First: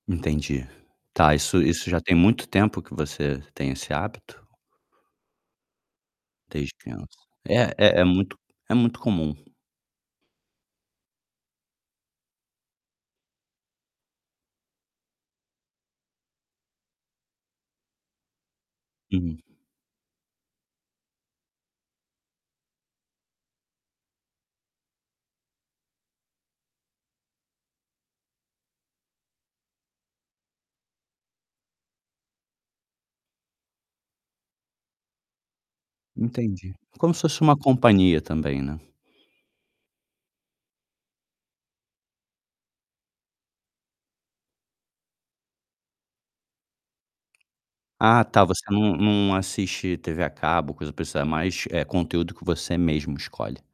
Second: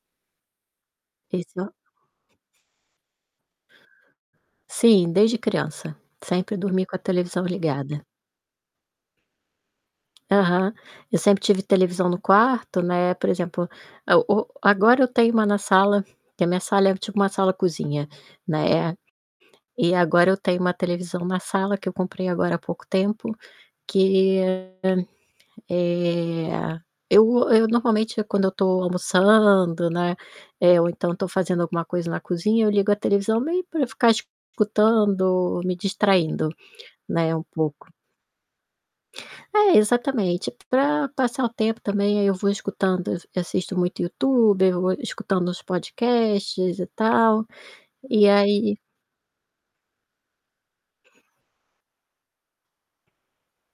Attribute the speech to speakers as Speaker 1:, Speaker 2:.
Speaker 1: Entendi. Tá. Isso
Speaker 2: Isso.
Speaker 1: isso, já tem muito tempo que você tem esse hábito?
Speaker 2: Sim, desde criança, sempre
Speaker 1: Desde
Speaker 2: dormi com a
Speaker 1: criança.
Speaker 2: televisão
Speaker 1: É é é
Speaker 2: ligada.
Speaker 1: muito é muito comum.
Speaker 2: Aham, eu sempre tive televisão no quarto, né. Por exemplo, eu o agora eu tenho uma na sala, que a minha sala é tipo uma sala-cozinha, né, eh.
Speaker 1: Hum.
Speaker 2: E agora eu tenho uma televisão na sala, que eu comprei agora há pouco tempo, que, hã, eh, eu eu normalmente, quando eu tô almoçando, né, eh, ou então tô fazendo alguma coisa na cozinha, eu ligo a televisão meio pra ficar escutando, me distraindo,
Speaker 1: Entendi. Como se
Speaker 2: né,
Speaker 1: fosse
Speaker 2: um
Speaker 1: uma
Speaker 2: pouco.
Speaker 1: companhia também, né?
Speaker 2: É, exatamente, pra passar o tempo também, aí eu vou escutando, eu ve assisto muito YouTube, eu vou escutando os podcasts e tal,
Speaker 1: Ah,
Speaker 2: e
Speaker 1: tá. Você
Speaker 2: aí
Speaker 1: não não assiste TV a cabo, coisa pra você é mais, eh, conteúdo que você mesmo escolhe.